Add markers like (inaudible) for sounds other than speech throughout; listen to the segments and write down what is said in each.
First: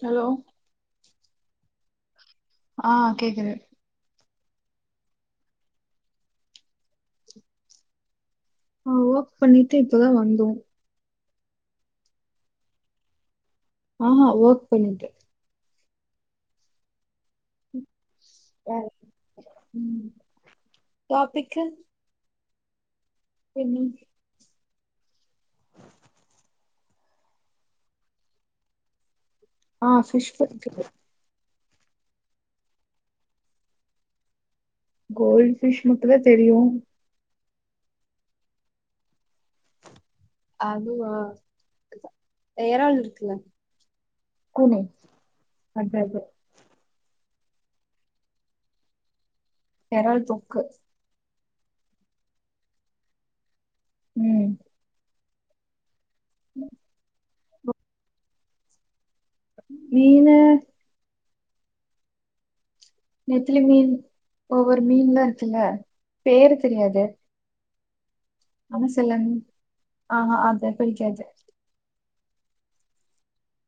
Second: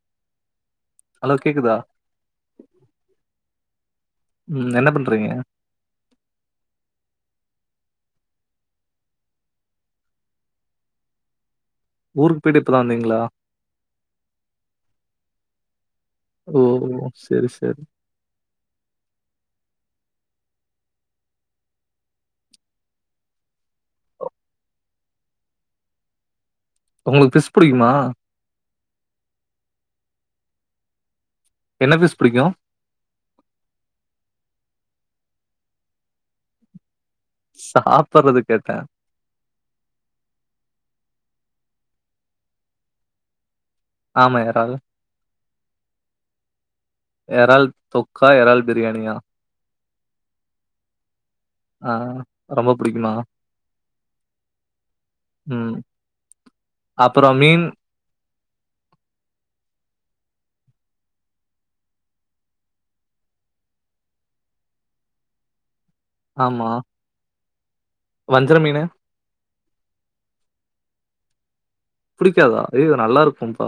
Hello hello கேக்குதா ஆ கேக்குது ம் என்ன பண்றீங்க ஆ ஓக் பண்ணிட்டு இப்பதா வந்தோ ஊருக்கு போயிட்டு இப்ப தா வந்தீங்களா ஆ ஹா ஓக் பண்ணிட்டே ஓ செரி செரி யாரு ம் டாபிக்கு பென்னி உங்களுக்கு ஃபிஷ் புடிக்குமா ஆ ஃபிஷ் புடிக்கு (unintelligible) என்ன ஃபிஷ் புடிக்கு கோல்ட் ஃபிஷ் மட்டுதா தெரியு சாப்பறது கேட்டே அதுவா எறாள் இருக்குல்ல ஆமா எறால் கூனு அட்ட அட்ட எறாள் தொக்கா எறாள் பிரியாணியா எறாள் தொக்கு ஆ ரொம்ப புடிக்குமா ம் ம் அப்பறம் மீன் மீனு நெத்திலி மீன் ஒவ்வொரு மீன்லா இருக்குல்ல பேரு ஆமா தெரியாது வஞ்சர மீனு ஆன சில மீ ஆ ஹ அது பிடிக்காது புடிக்காதா அய்யய்யோ நல்லா இருக்கும்ப்பா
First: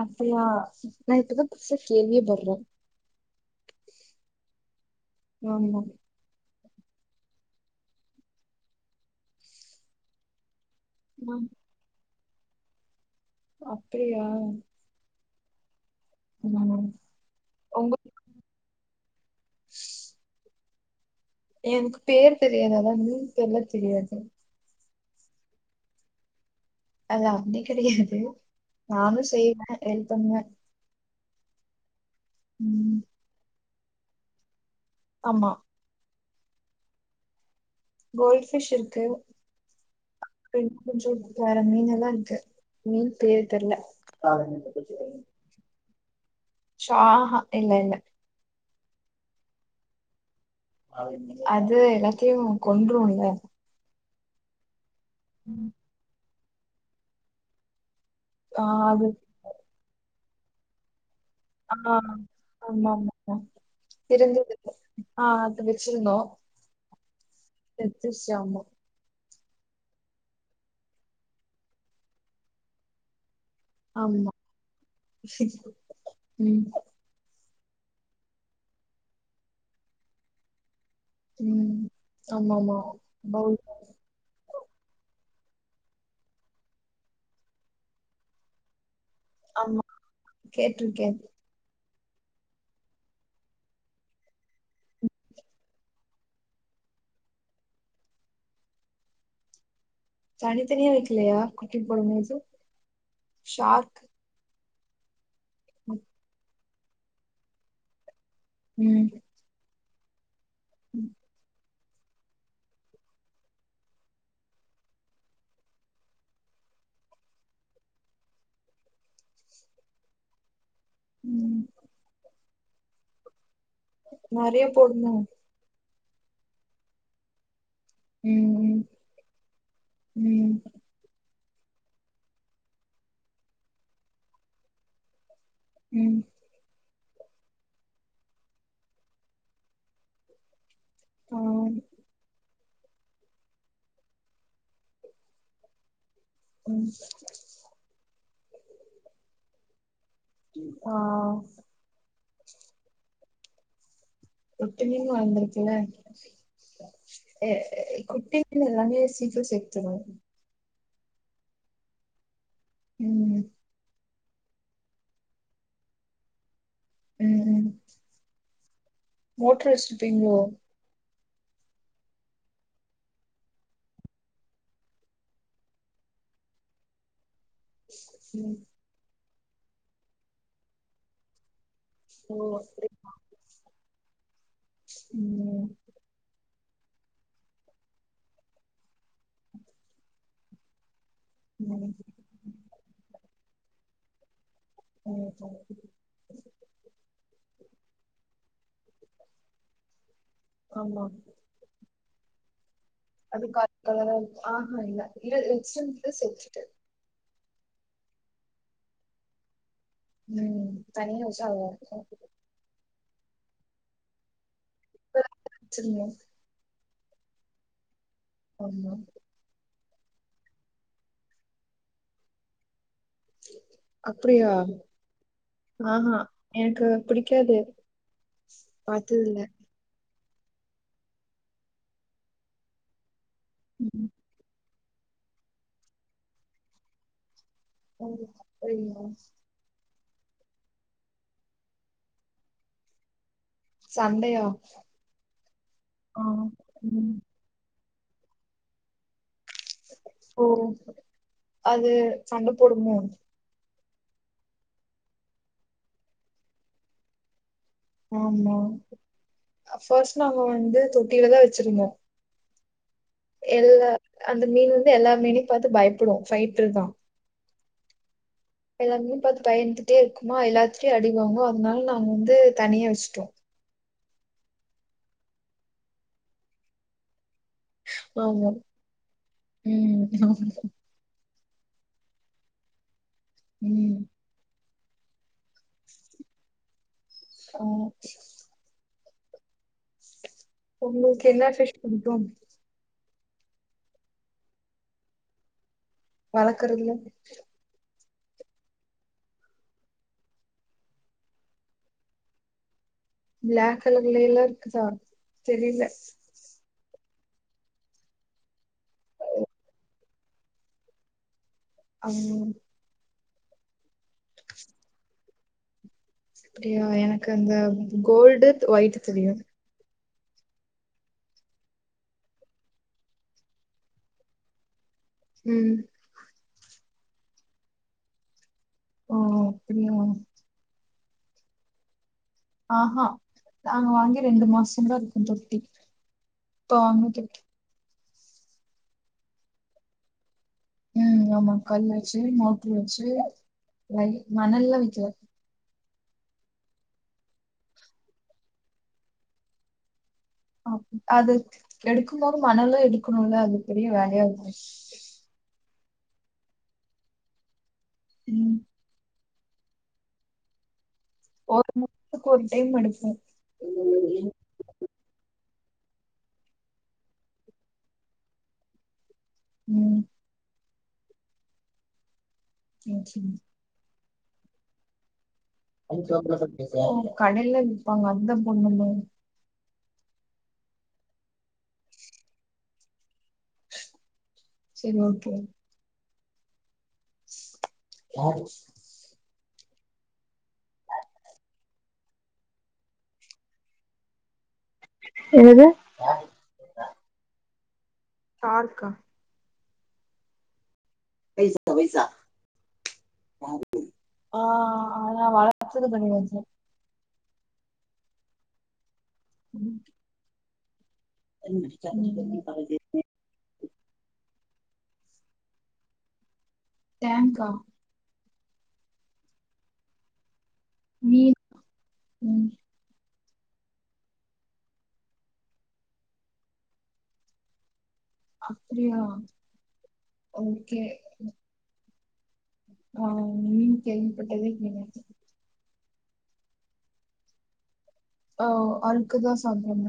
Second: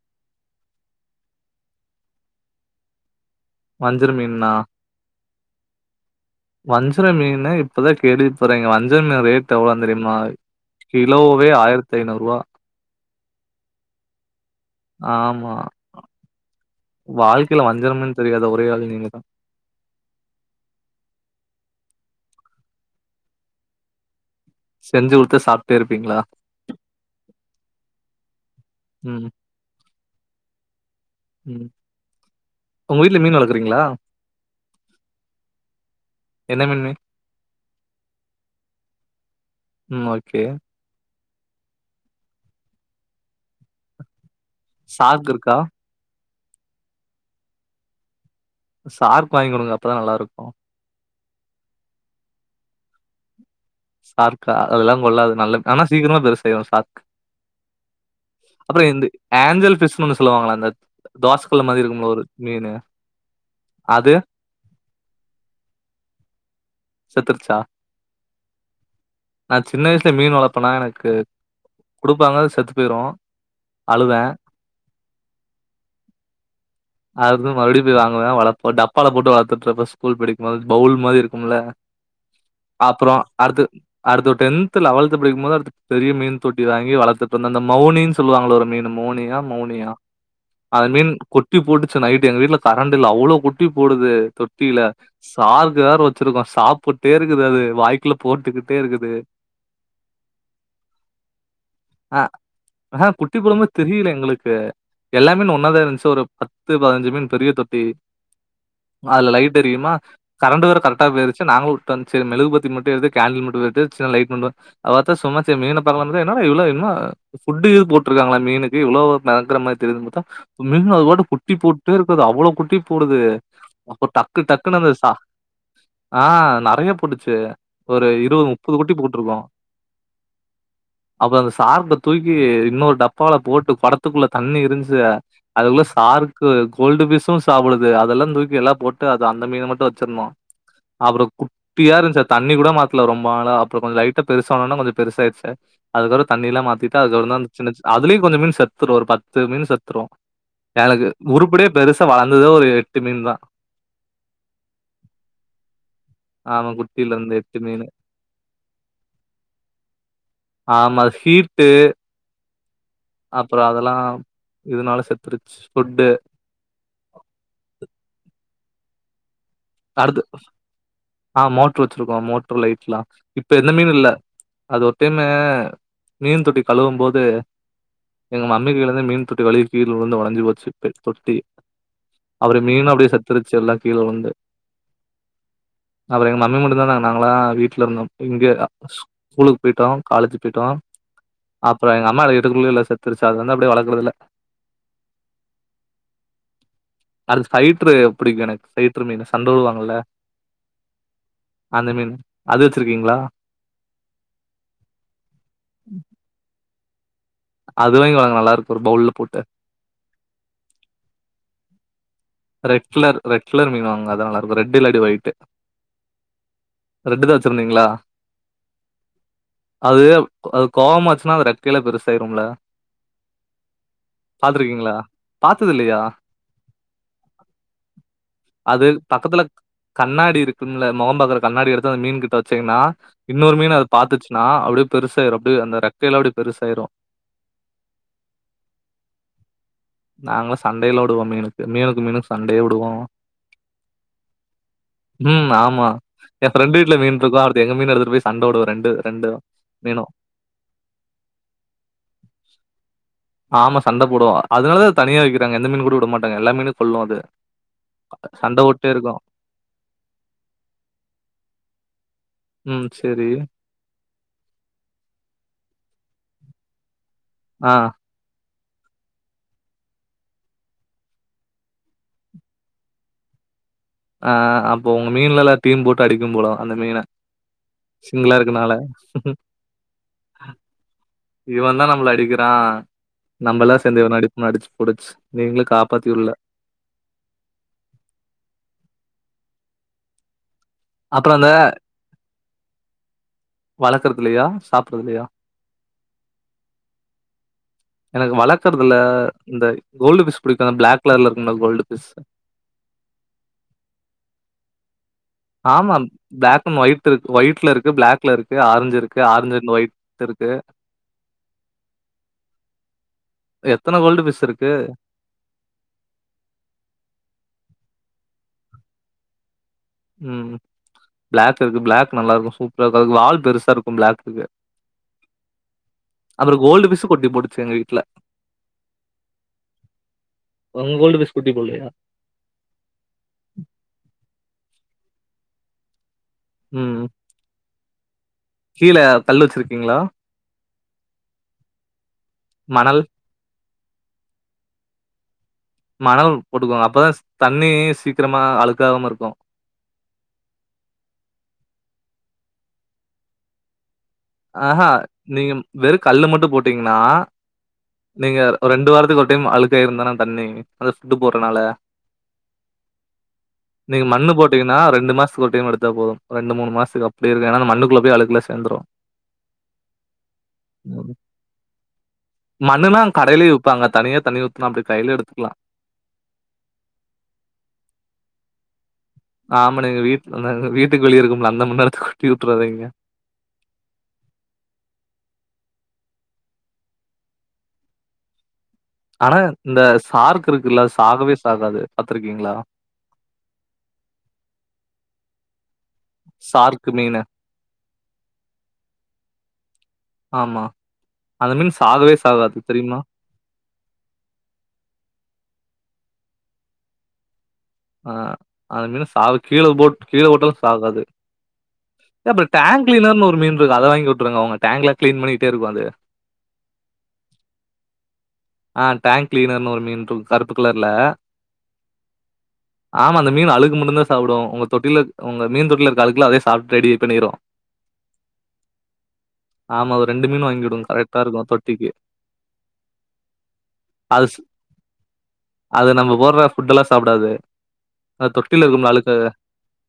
அப்டியா நா இப்பத புதுசா கேள்வியேபட்றே வஞ்சர மீன்னா ஆமா வஞ்சர மீன இப்பதா கேள்விபடுறேங்க வஞ்சர மீன் ரேட் எவ்ளோனு தெரியுமா ஆ கிலோவே ஆயிரத்தி ஐநூறுருவா அப்டியா ஆமா ம் வாழ்க்கைல வஞ்சர உங்க மீன் தெரியாத ஒரே ஆள் நீங்கதா எனக்கு பேர் தெரியாது ஆனா மீன் பேர்ல தெரியாது செஞ்சு குடுத்த சாப்ட்டே இருப்பீங்ளா அது அப்டி கெடையாது நானு ம் செய்வே ஹெல்ப் பண்ணுவே ம் ம் உங்க வீட்ல மீன் வளக்கிறீங்ளா ஆமா என்ன மீன்னு கோல்ட் ஃபிஷ் இருக்கு ம் ஓகே. (inaudible) கொஞ்சோ வேற மீன்னல்லா இருக்கு மீன் பேர் தெர்ல ஷார்க் இருக்கா? சாஹ இல்ல இல்ல சார்க் வாங்கி குடுங்க அப்பதா நல்லாருக்கு அது எல்லாத்தியு கொன்றுல்ல சார்கா அதெலா கொல்லாது நல்ல ஆனா சீக்கரமா பெருசாயிரு சார்க் ஆ, அப்பற அது இந்த ஆஞ்சல் ஃபிஷ்னு சொல்லுவாங்களா அந்த தோச ஆ ஆமா ஆமா ஆ அது தெரிஞ்சது ஆ அது வச்சுருந்தோ செத்துருச்சா ஆமா நா சின்ன வயசுல மீன் வளப்பனா எனக்கு குடுப்பாங்க செத்து போய்ரு ஆமா ஃபிஷ் ம் அது வந்து மறுபடியு போய் வாங்குவ வளப் டப்பால போட்டு வளத்துட்டுருப்பே ஸ்கூல் படிக்கும்போது பவுல் மாரி உங்கள ம் ஆமாமா அப்பறோ பவுல் அடுத்து அடுத்து டென்த் லவன்த்து படிக்கும்போது பெரிய மீன் தொட்டி வாங்கி வளத்துட்ருந்தோ அந்த மௌனி சொல்லுவாங்களோ ஒரு மீன் மௌனியா ஆமா மோனியா அது மீன் கேட்டிருக்கேன் குட் குட்டி போட்டுச்சு நைட்டு் எங்க வீட்ல கரண்ட் இல்ல அவ்ளோ குட்டி போடுது தொட்டில ஷார்கு வேற வச்சுருக்கோ சாப்புட்டே இருக்குது அது வாய்க்குல போட்டுக்கிட்டே இருக்குது தனித்தனியா வைக்கலையா குட்டி அஹ் போடும்போது ஆஹ குட்டி போடும் போது ஷார்க் தெரில எங்களுக்கு எல்லா மீன் ஒன்னாதா இருந்துச்சு ஒரு பத்து பதினஞ்சு மீன் பெரிய தொட்டி ம் அதுல லைட் எரியுமா கரண்ட் வேற கரெக்டா போயிருச்சு நாங்களு டன்ச்சு மெழுகுபத்தி மட்டு எடுத்து கேண்டில் மட்டு எடு சின் லைட் மட்டு அவத்தா சும்மா சேரி மீன பாக்கலா பாத்தா என்னாட இவ்ளோ என்னா ஃபுட்டு இது போட்டிருக்காங்களா மீனுக்கு இவ்ளோ பயங்கர மாரி தெரிது (unintelligible) குட்டி ம் போட் டே இருக்குது அவ்ளோ குட்டி போடுது அப்ப டக்கு நெறைய டக்குன்னு அந்த சா போடணும் ஆ நெறைய போட்டுச்சு ஒரு இருவது முப்பது ம் குட்டி போட்டுருக்கு ம் அப்பறோ அந்த சார்ப்ப தூக்கி இன்னொரு டப்பால போட்டு கொடத்துக்குள்ள தண்ணி இருந்துச்சு அதுள்ள ம் சாரீக்கு கோல்டு ஃபிஷும் சாப்புடுது அதெலா தூக்கி எல்லா போட்டு அது அந்த மீன மட்டு வச்சுருந்தோ அப்பறோ ஆ குட்டியா இருந்துச்சு த தண்ணி கூட மாத்துல ரொம்ப நாளா அப்ப கொஞ்ச லைட்டா பெருசானோன கொஞ்ச பெருசாயிருச்சு அதுக்கப்பறோ தண்ணி எல்லா ம் மாத்திட்டு அதுக்கப்புற தா சின்ன அதுலயு கொஞ்ச மீன் செத்துரு ஒரு பத்து மீன் செத்துரு ஆ எனக்கு உருப்படியா பெருசா வளந்ததே ஒரு எட்டு மீன் தா ஒட்டு மீன் வந்துருக்குல ஆமா குட்டில இருந்து ஏ எட்டு மீன் குட்டி மீன் எல்லாமே சீக்கரோ செத்துரு ஆமா ஹீட்டு ம் அப்பறோ அதெல்லா இதனால செத்துருச்சு ஃபுட்டு ம் ம் மோட்ரு அடுத்து வச்சுப்பீங்களோ ஆ மோட்ரு வச்சிருக்கோ மோட்ரு லைட்லா இப்ப எந்த மீனு இல்ல அது ஒரு டைமு மீன் தொட்டி கழுவும் போது எங்க ம் மம்மி கைல இருந்து மீன் தொட்டி வழி கீழ உலுந்து ஒடஞ்சு போச்சு இப்ப தொட்டி ஓ அப்பற மீனு அப்டியே அப்படியா செத்துருச்சு எல்லா கீழ உழுந்து ம் அப்ப எங்க மம்மி மட்டுதா தாங்க நாங்களா வீட்ல இருந்தோ இங்க ஸ்கூலுக்கு போய்ட்டோ காலேஜு போய்ட்டோ அப்பறோ எங்க அம்மா ம் வீட்டுக்குள்ளே இல்ல செத்துருச்சுது வந்து அப்டே வளக்கறது இல்ல (unintelligible) அது ஃபைட்ரு புடிக்கு எனக்கு பைட்ரு மீனு சண்ட வுடுவாங்கல ஆமா அந்த மீன் அது வச்சிருக்கீங்களா ஏதோ கருப்பு கலர்ல ஆ ஹா இல்ல இரு இன்சன்ட்டு சச்சுட்டு அது வாங்கி வளக்கலா நல்ல இருக்கும் ஒரு பவுல்ல போட்டு ம் தண்ணில வச்சா (unintelligible) ரெட் கலர் ரெட் கலர் மீன் வாங்குனாத நல்லா இருக்கு ரெட் இல்லாடி இப்ப ஒயிட் வச்சிருந்தேன் ரெட்டு தா வச்சிருந்தீங்களா ஆமா அது அது கோவமாச்சுன்னா அது ரெக்கைல பெருசாயிரும்ல அப்டியா பாத்துருக்கீங்களா? பாத்தது ஆ இல்லையா? ஹா எனக்கு அப்டி கேது அது பாத்ததுல்ல பக்கத்துல கண்ணாடி இருக்கும்ல முகம் பாக்குற கண்ணாடி எடுத்து அந்த மீன் கிட்ட வச்சீங்கன்னா இன்னொரு மீன் அத ம் பாத்துட்டு நா அப்டியே பெருசாயிடும் அப்டி அந்த ரெக்கைல அப்டி பெருசாயிடும் ம் சரிங்க நாங்க சண்டேல்ல விடுவோ மீனுக்கு மீனுக்கு மீனுக்கு சண்டே விடுவோ சண்டையா ம் ஆமா ஆ எ ஃப்ரெண்ட் வீட்டுல ம் மீன் இருக்கு எங்க மீன் எடுத்துட்டு போய் சண்டை விடுவே ரெண்டு ரெண்டு மீனும் ஓ அது சண்ட போடுமோ ஆமா சண்ட போடும் அதனால தா அத தனியா வைக்கிறாங்க எந்த மீன் கூட விட மாட்டாங்க எல்லா மீனயையு கொல்லும் அது ஆமா சண்ட போட்டே இருக்கும் ஃபஸ்ட் நாள் நாங்க வந்து தொட்டியிலதா வச்சிருந்தோ ம் சேரி எல்லா அந்த மீன் வந்து எல்லா மீனையும் பாத்து பயப்படும் பைட்டர் தா ஆ எல்லாமீன பாத்து பயத்துட்டே இருக்மா எல்லாத்துட்டையு அடிவாங்கு அதனால நாங்க வந்து தனியா வச்சுட்டோ ஆ அப்ப உங்க மீன் எல்லாதயும் போட்டு அடிக்கும் போல அந்த மீனு சிங்ளா ஆமா இருக்குற நாள ம் ஆமா. இவெ தா நம்மள அடிக்கிறான் நம்மல்லா ம் சேந்து இவன அடிப்போ நடிச்சு புடிச்சு நீங்களு காப்பாத்தி விடல ஆ உங்களுக்கு அப்புறோ என்ன அந்த பிஷ் பிடிக்கு வளர்க்கிறதுல்லயா சாப்புறதுல்லயா வளக்குறதுல எனக்கு வளக்குறதுல இந்த கோல்டு பிஷ் புடிக்கு அந்த பிளாக் கலர்ல இருக்கும்ல கோல்டு பிஷ் பிளாக் கலர்லைலா இருக்கு தா ஆமா பிளாக் அண்ட் ஒயிட் இருக்கு ஒயிட்ல இருக்கு பிளாக்ல இருக்கு ஆரஞ்சு இருக்கு ஆரஞ்சு அண்ட் ஒயிட் இருக்கு (unintelligible) இப்ப எத்தன கோல்டு பிஷ் இருக்கு அப்புடியா எனக்கு அந்த கோல்டு ஒய்ட் தெரியாது ம் பிளாக் இருக்கு பிளாக் நல்லா இருக்கு சூப்பரா இருக்கு அதுக்கு வால் பெருசா இருக்கு பிளாக்குக்கு ம் அப்பறம் கோல்டு பிஷு குட்டி போட்டுச்சு எங்க வீட்ல ஓ அப்டியா ஒங்க கோல்டு பிஷ் குட்டி போடலயா ம்ஹா நாங்க வாங்கி ரெண்டு மாசோந்தா இருக்கு (unintelligible) ம் கீழ கல்லு வச்சிருக்கீங்களா ம் ஆமா கல்லு வச்சு மோட்ரு மணல் வச்சு மணல்லா வக்கில மணல் போட்டுகோங்க அப்போ தா தண்ணி சீக்கிரமா அழுக்காவாம இருக்கு ஆ அது எடுக்கும்போது மணலு எடுக்கணுல அது பெரிய வேலயா இருக்கு ம்ஹா நீங்க வெறு கல்லு மட்டு போட்டீங்கனா நீங்க ம் ரெண்டு வாரத்துக்கு ஒரு டெய்ம் அழுக்காயிருந்தான தண்ணி அந்த ஃபுட்டு போடுறனால ஒரு மாசத்துக்கு ஒரு டைம் எடுப்போ நீங்க ம் மண்ணு போட் டிங்கனா ரெண்டு மாசத்துக்கு ஒரு டெய்ம் எடுத்தா போது ரெண்டு மூணு மாசத்துக்கு அப்டியே இருக்கு ஏனா அந்த மண்ணுக்குள்ள போய் அழுக்குலா சேந்துரு ம் மண்ணுன்னா சரி. கடையிலியே வுப்பாங்க தனியே தண்ணி ஊத்துனா அப்டே கைலே எடுத்துக்லா ஓ கடையில விப்பாங்க அந்த மண்ணு மாரி ஆமா நீங்க வீட்டுல வீட்டுக்கு வெளிய இருக்கும்ல அந்த மண்ண எடுத்து கொட்டி வுட்டுறாதீங்க சேரி ஓகே யாரு ஸ் ஆனா இந்த சார்க் இருக்குல்ல சாகவே சாகாது பாத்ருக்கீங்களா என்னது சார்க்கு மீனு தார்க்கா ஆமா அந்த மீன் சாகவே சாகாது தெரியுமா ஆ ஆ ஆனா வளர்த்தது கெடயாது ஆ அந்த மீன சாவு கீழ போட்டு கீழ போட்டாலு சாகாது ஏ அப்ப டேங்க் கிளீனர்னு ஒரு மீன் இருக்கு அத வாங்கி வுட்டுருங்க ஒங்க டேங்க்லா கிளீன் பண்ணிட்டே இருக்கு அது டேங்கா ஆ டேங்க் கிளீனர்னு ஒரு மீனு இருக்கு கருப்பு கலர்ல மீன் ம் ஆமா அந்த மீனு அழுக்கு மட்டுந்தா சாப்புடு ஒங்க தொட்டில ஒங்க மீன் தொட்டில இருக்க அழுக்க அதே சாப்பிட்டு ரெடி பண்ணிடு அப்டியா ஆமா ஒர் ரெண்டு மீனு வாங்கி ஓகே வுடுங்க கரெக்டா இருக்கு தொட்டிக்கு ஆ அந்த மீனு கேள்வி அது ஸ் பட்டதே இல்லிங்க அது நம்ம போட்ற ஃபுட்டெல்லா சாப்டாது அத ஆ தொட்டில இருக்கும்ல்ல அழுக்கு அத அழுக்குதா சாப்டுவாங்க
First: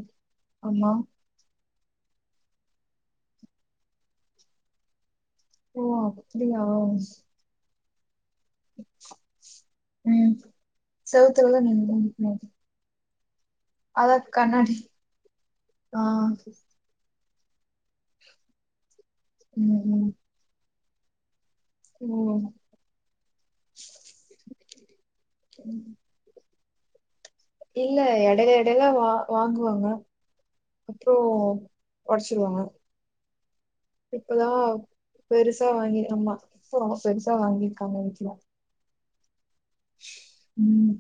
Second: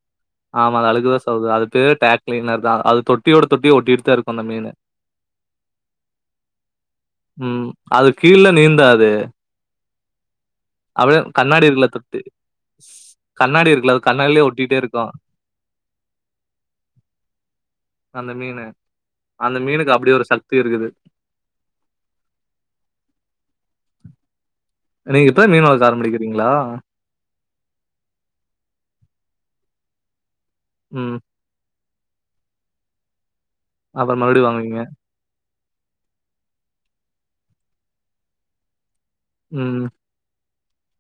ஆமா அது அழுக்குதா அது பேர் டேங்க் கிளீனர்தா அது தொட்டியோட தொட்டி ஒட்டிட்டுதா இருக்கு அந்த மீனு ஓ அப்டியா ம் அது கீழ நீந்தாது ம் அப்படியே செவுத்துலதா கண்ணாடி இருக்குல்ல தொட்டி நீந்துமா கண்ணாடி இருக்குல அது கண்ணாடிலியே ஒட்டிட்டே இருக்கு ஆ அந்த மீனு அந்த ம் மீனுக்கு ம் அப்டி ஒரு சக்தி இருக்குது ஓ நீங்க இப்பதா மீன் வளக்க ஆரம்பிடிக்றீங்க்ளா இல்ல எடையில எடையில வா வாங்குவாங்க அப்றோ ம். ஒடைச்சிருவாங்க அப்புறம் மறுபடியும் இப்பலா வாங்குவீங்க. பெருசா வாங்கி ஆமா இப்போ பெருசா வாங்கிருக்காங்க எங்க வீட்ல ம் ம்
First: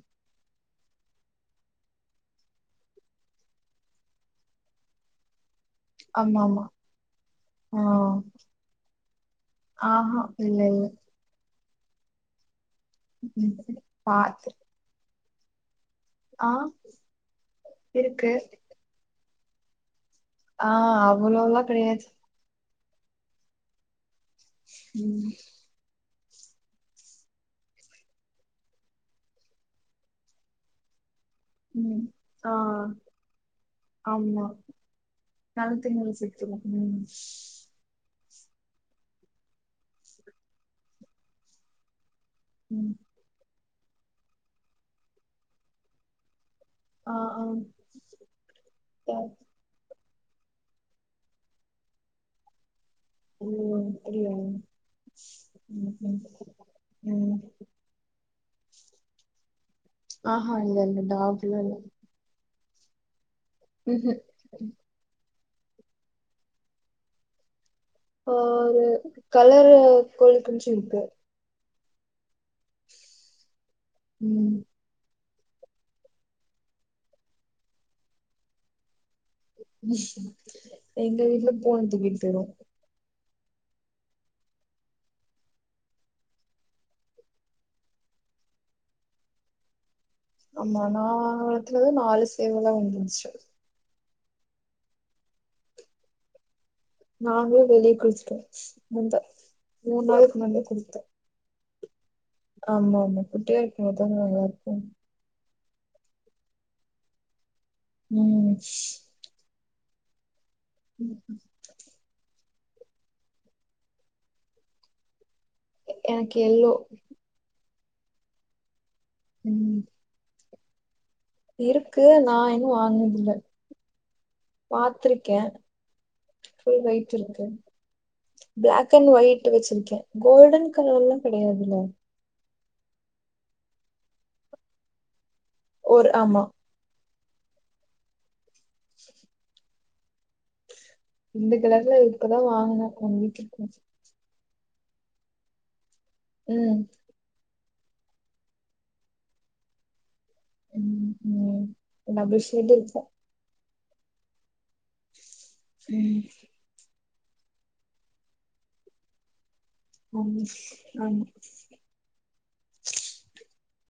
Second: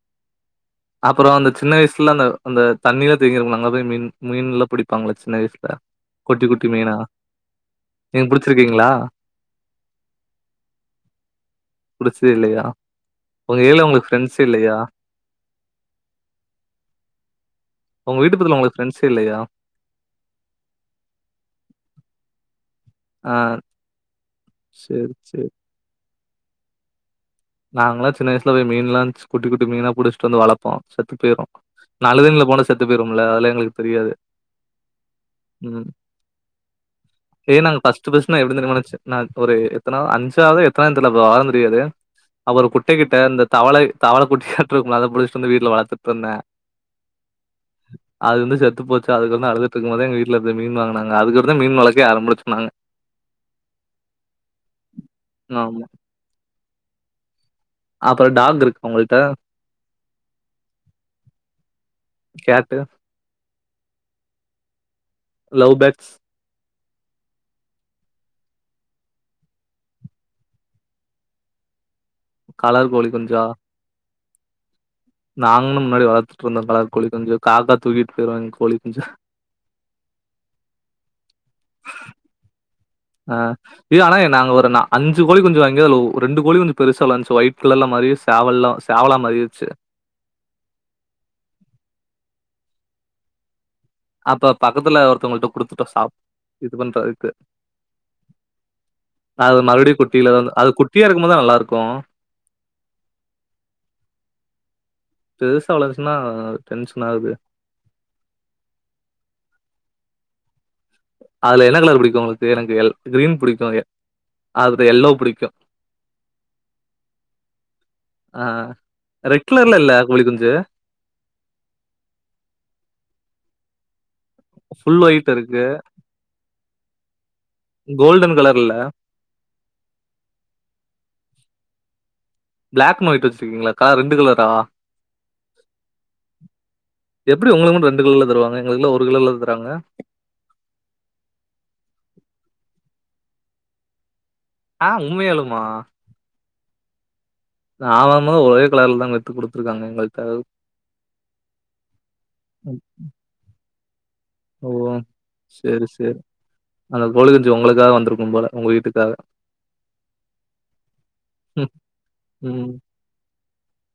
அப்பறோ அந்த சின்ன வயசுல நா அந்த தண்ணில்ல தேங்கியிருக்கும்ள அங்க போய் மீன் மீன்லா புடிப்பாங்கள்ள சின்ன வயசுல ஆமா குட்டி ஆமா குட்டி மீனா ஆ நீங்க புடிச்சிருக்கீங்களா ஆஹா இல்ல இல்ல புடிச்சதே இல்லையா ம் ஒங்க ஏரியால ஒங்களுக்கு ஃபரெண்ட்சே பாத்து இல்லையா ஆ ஒங்க இருக்கு வீட்டு பக்கத்துல ஒங்ளுக்கு ஃப்ரெண்ஸே இல்லையா ஆ அவ்லோல்லா கெடையாது அ சேரி ம் சேரி நாங்கல்லா சின்னவயசல போய் மீன்லா குட்டி குட்டி மீனா புடிச்சிட்டு வந்து வளப்போ செத்து போய்ரு ம் நல்ல தண்ணில ஆ போனா செத்து போயிரும்ல அதெல்லா எங்களுக்கு தெரியாது நல்ல ம். தண்ணில செத்துரு ம் ஃபர்ஸ்ட் ஃபர்ஸ்ட் (unintelligible) ஒரு எத்தனா அஞ்சாவது எத்தனாவது தெர்ல (unintelligible) வாரோ தெரியாது அப்ரோ ம் குட்டை கிட்ட இந்த தவளை தவள குட்டியாட்டு இருக்கும்ல அத புடிச்சுட்டு வந்து வீட்ல வளத்துட்டு இருந்தே ஆ ஆ அது வந்து செத்து போச்சு த அதுக்கு வந்து அழுது எங்க வீட்ல இருந்து மீன் வாங்னாங்க அதுக்கடுத்தா மீன் வளக்க ஆரம்பிச்சோ நாங்க ம் இல்ல ஆமா இல்ல (inaudible) அப்ரோ டாக் இருக்கு உங்கள்ட்ட ஆஹா இல்ல இல்ல டாக்ல இல்ல கேட்டு ம்ஹூம் லவ் பேட்ஸ் இப்போ ஒரு கலரு கோழி குஞ்சு இருக்கு கலர் கோழி குஞ்சா ம் நாங்ளு முன்னாடி வளத்துட்டு இருந்தோ கலர் கோழி குஞ்சு காக்கா தூக்கிட்டு போயிரு அந்த கோழி குஞ்ச எங்க வீட்ல பூன தூக்கிட்டு போயிரு ஆ இது ஆனா நாங்க ஒரு ந அஞ்சு கோழி குஞ்சு வாங்கி அதுல ஒ ரெண்டு கோழி குஞ்சு பெருசா வளந்ச்சு ஒய்ட் கலர்ல மாரிஸ் சவெல்லோ சேவலா மாறிடுச்சு ஆமா நா வளத்தது நாலு சேவலா வந்துச்சு அப்ப பக்கத்துல ஒருத்தவங்கள்ட் குடுத்துட்டோ சாப் இது பண்றது இக்கு நாங்களு வெளிய குடுத்துட்டோ முந்தா அது மறுபடியு மூணு குட்டியில நாளைக்கு வந்து முன்னாடி அது குடுத்தோ குட்டியா இருக் கும் போது தா நல்லா இருக்கு ஆமா ஆமா குட்டியா இருக்கும் போதுதான நல்லா இருக்கு பெருசா வளந்துசுனா டென்ஷன் ஆகுது ம் அதுல என்ன கலர் புடிக்கு உங்களுக்கு எனக்கு கிரீன் பிடிக்கு அப்ரோ எல்லோ புடிக்கு எனக்கு எல்லோ ஆ ரெட் ம் கலர்ல இல்ல கோழிகுஞ்சு இருக்கு நா இன்னு வாங்குனதுல்ல ஃபுல் ஒயிட் இருக்கு புல் ஒயிட் இருக்கு கோல்டன் கலர்ல பிளாக் அண் ஒயிட் வச்ருக்கே கோல்டன் கலர்ல்லா கெடையாதுல பிளாக் அண்ட் ஒயிட் வச்சிருக்கீங்களாக்கா ரெண்டு கலரா ஒரு ஆமா எப்டி உங்ளுக்கு மட்டு ரெண்டு கலர்ல தருவாங்க எங்ளுக்குல்ல ஒரு கலர்ல தருவாங்க ரெண்டு கலர்ல இப்பதா வாங்னே ஒன் வீக் இருக்கு ஆ உண்மையாளுமா ம் நா வாங்கம்போது ஒரே கலர்ல தாங்க எடுத்து கொடுத்துருக்காங்க எங்கள்ட்ட ம் ம் ம். ஏன்னா (unintelligible) ஓ சேரி சேரி ம் அந்த கோழிக்குஞ்சி உங்களுக்காக வந்திருக்கு போல உங்க வீட்டுக்காக (unintelligible) ம்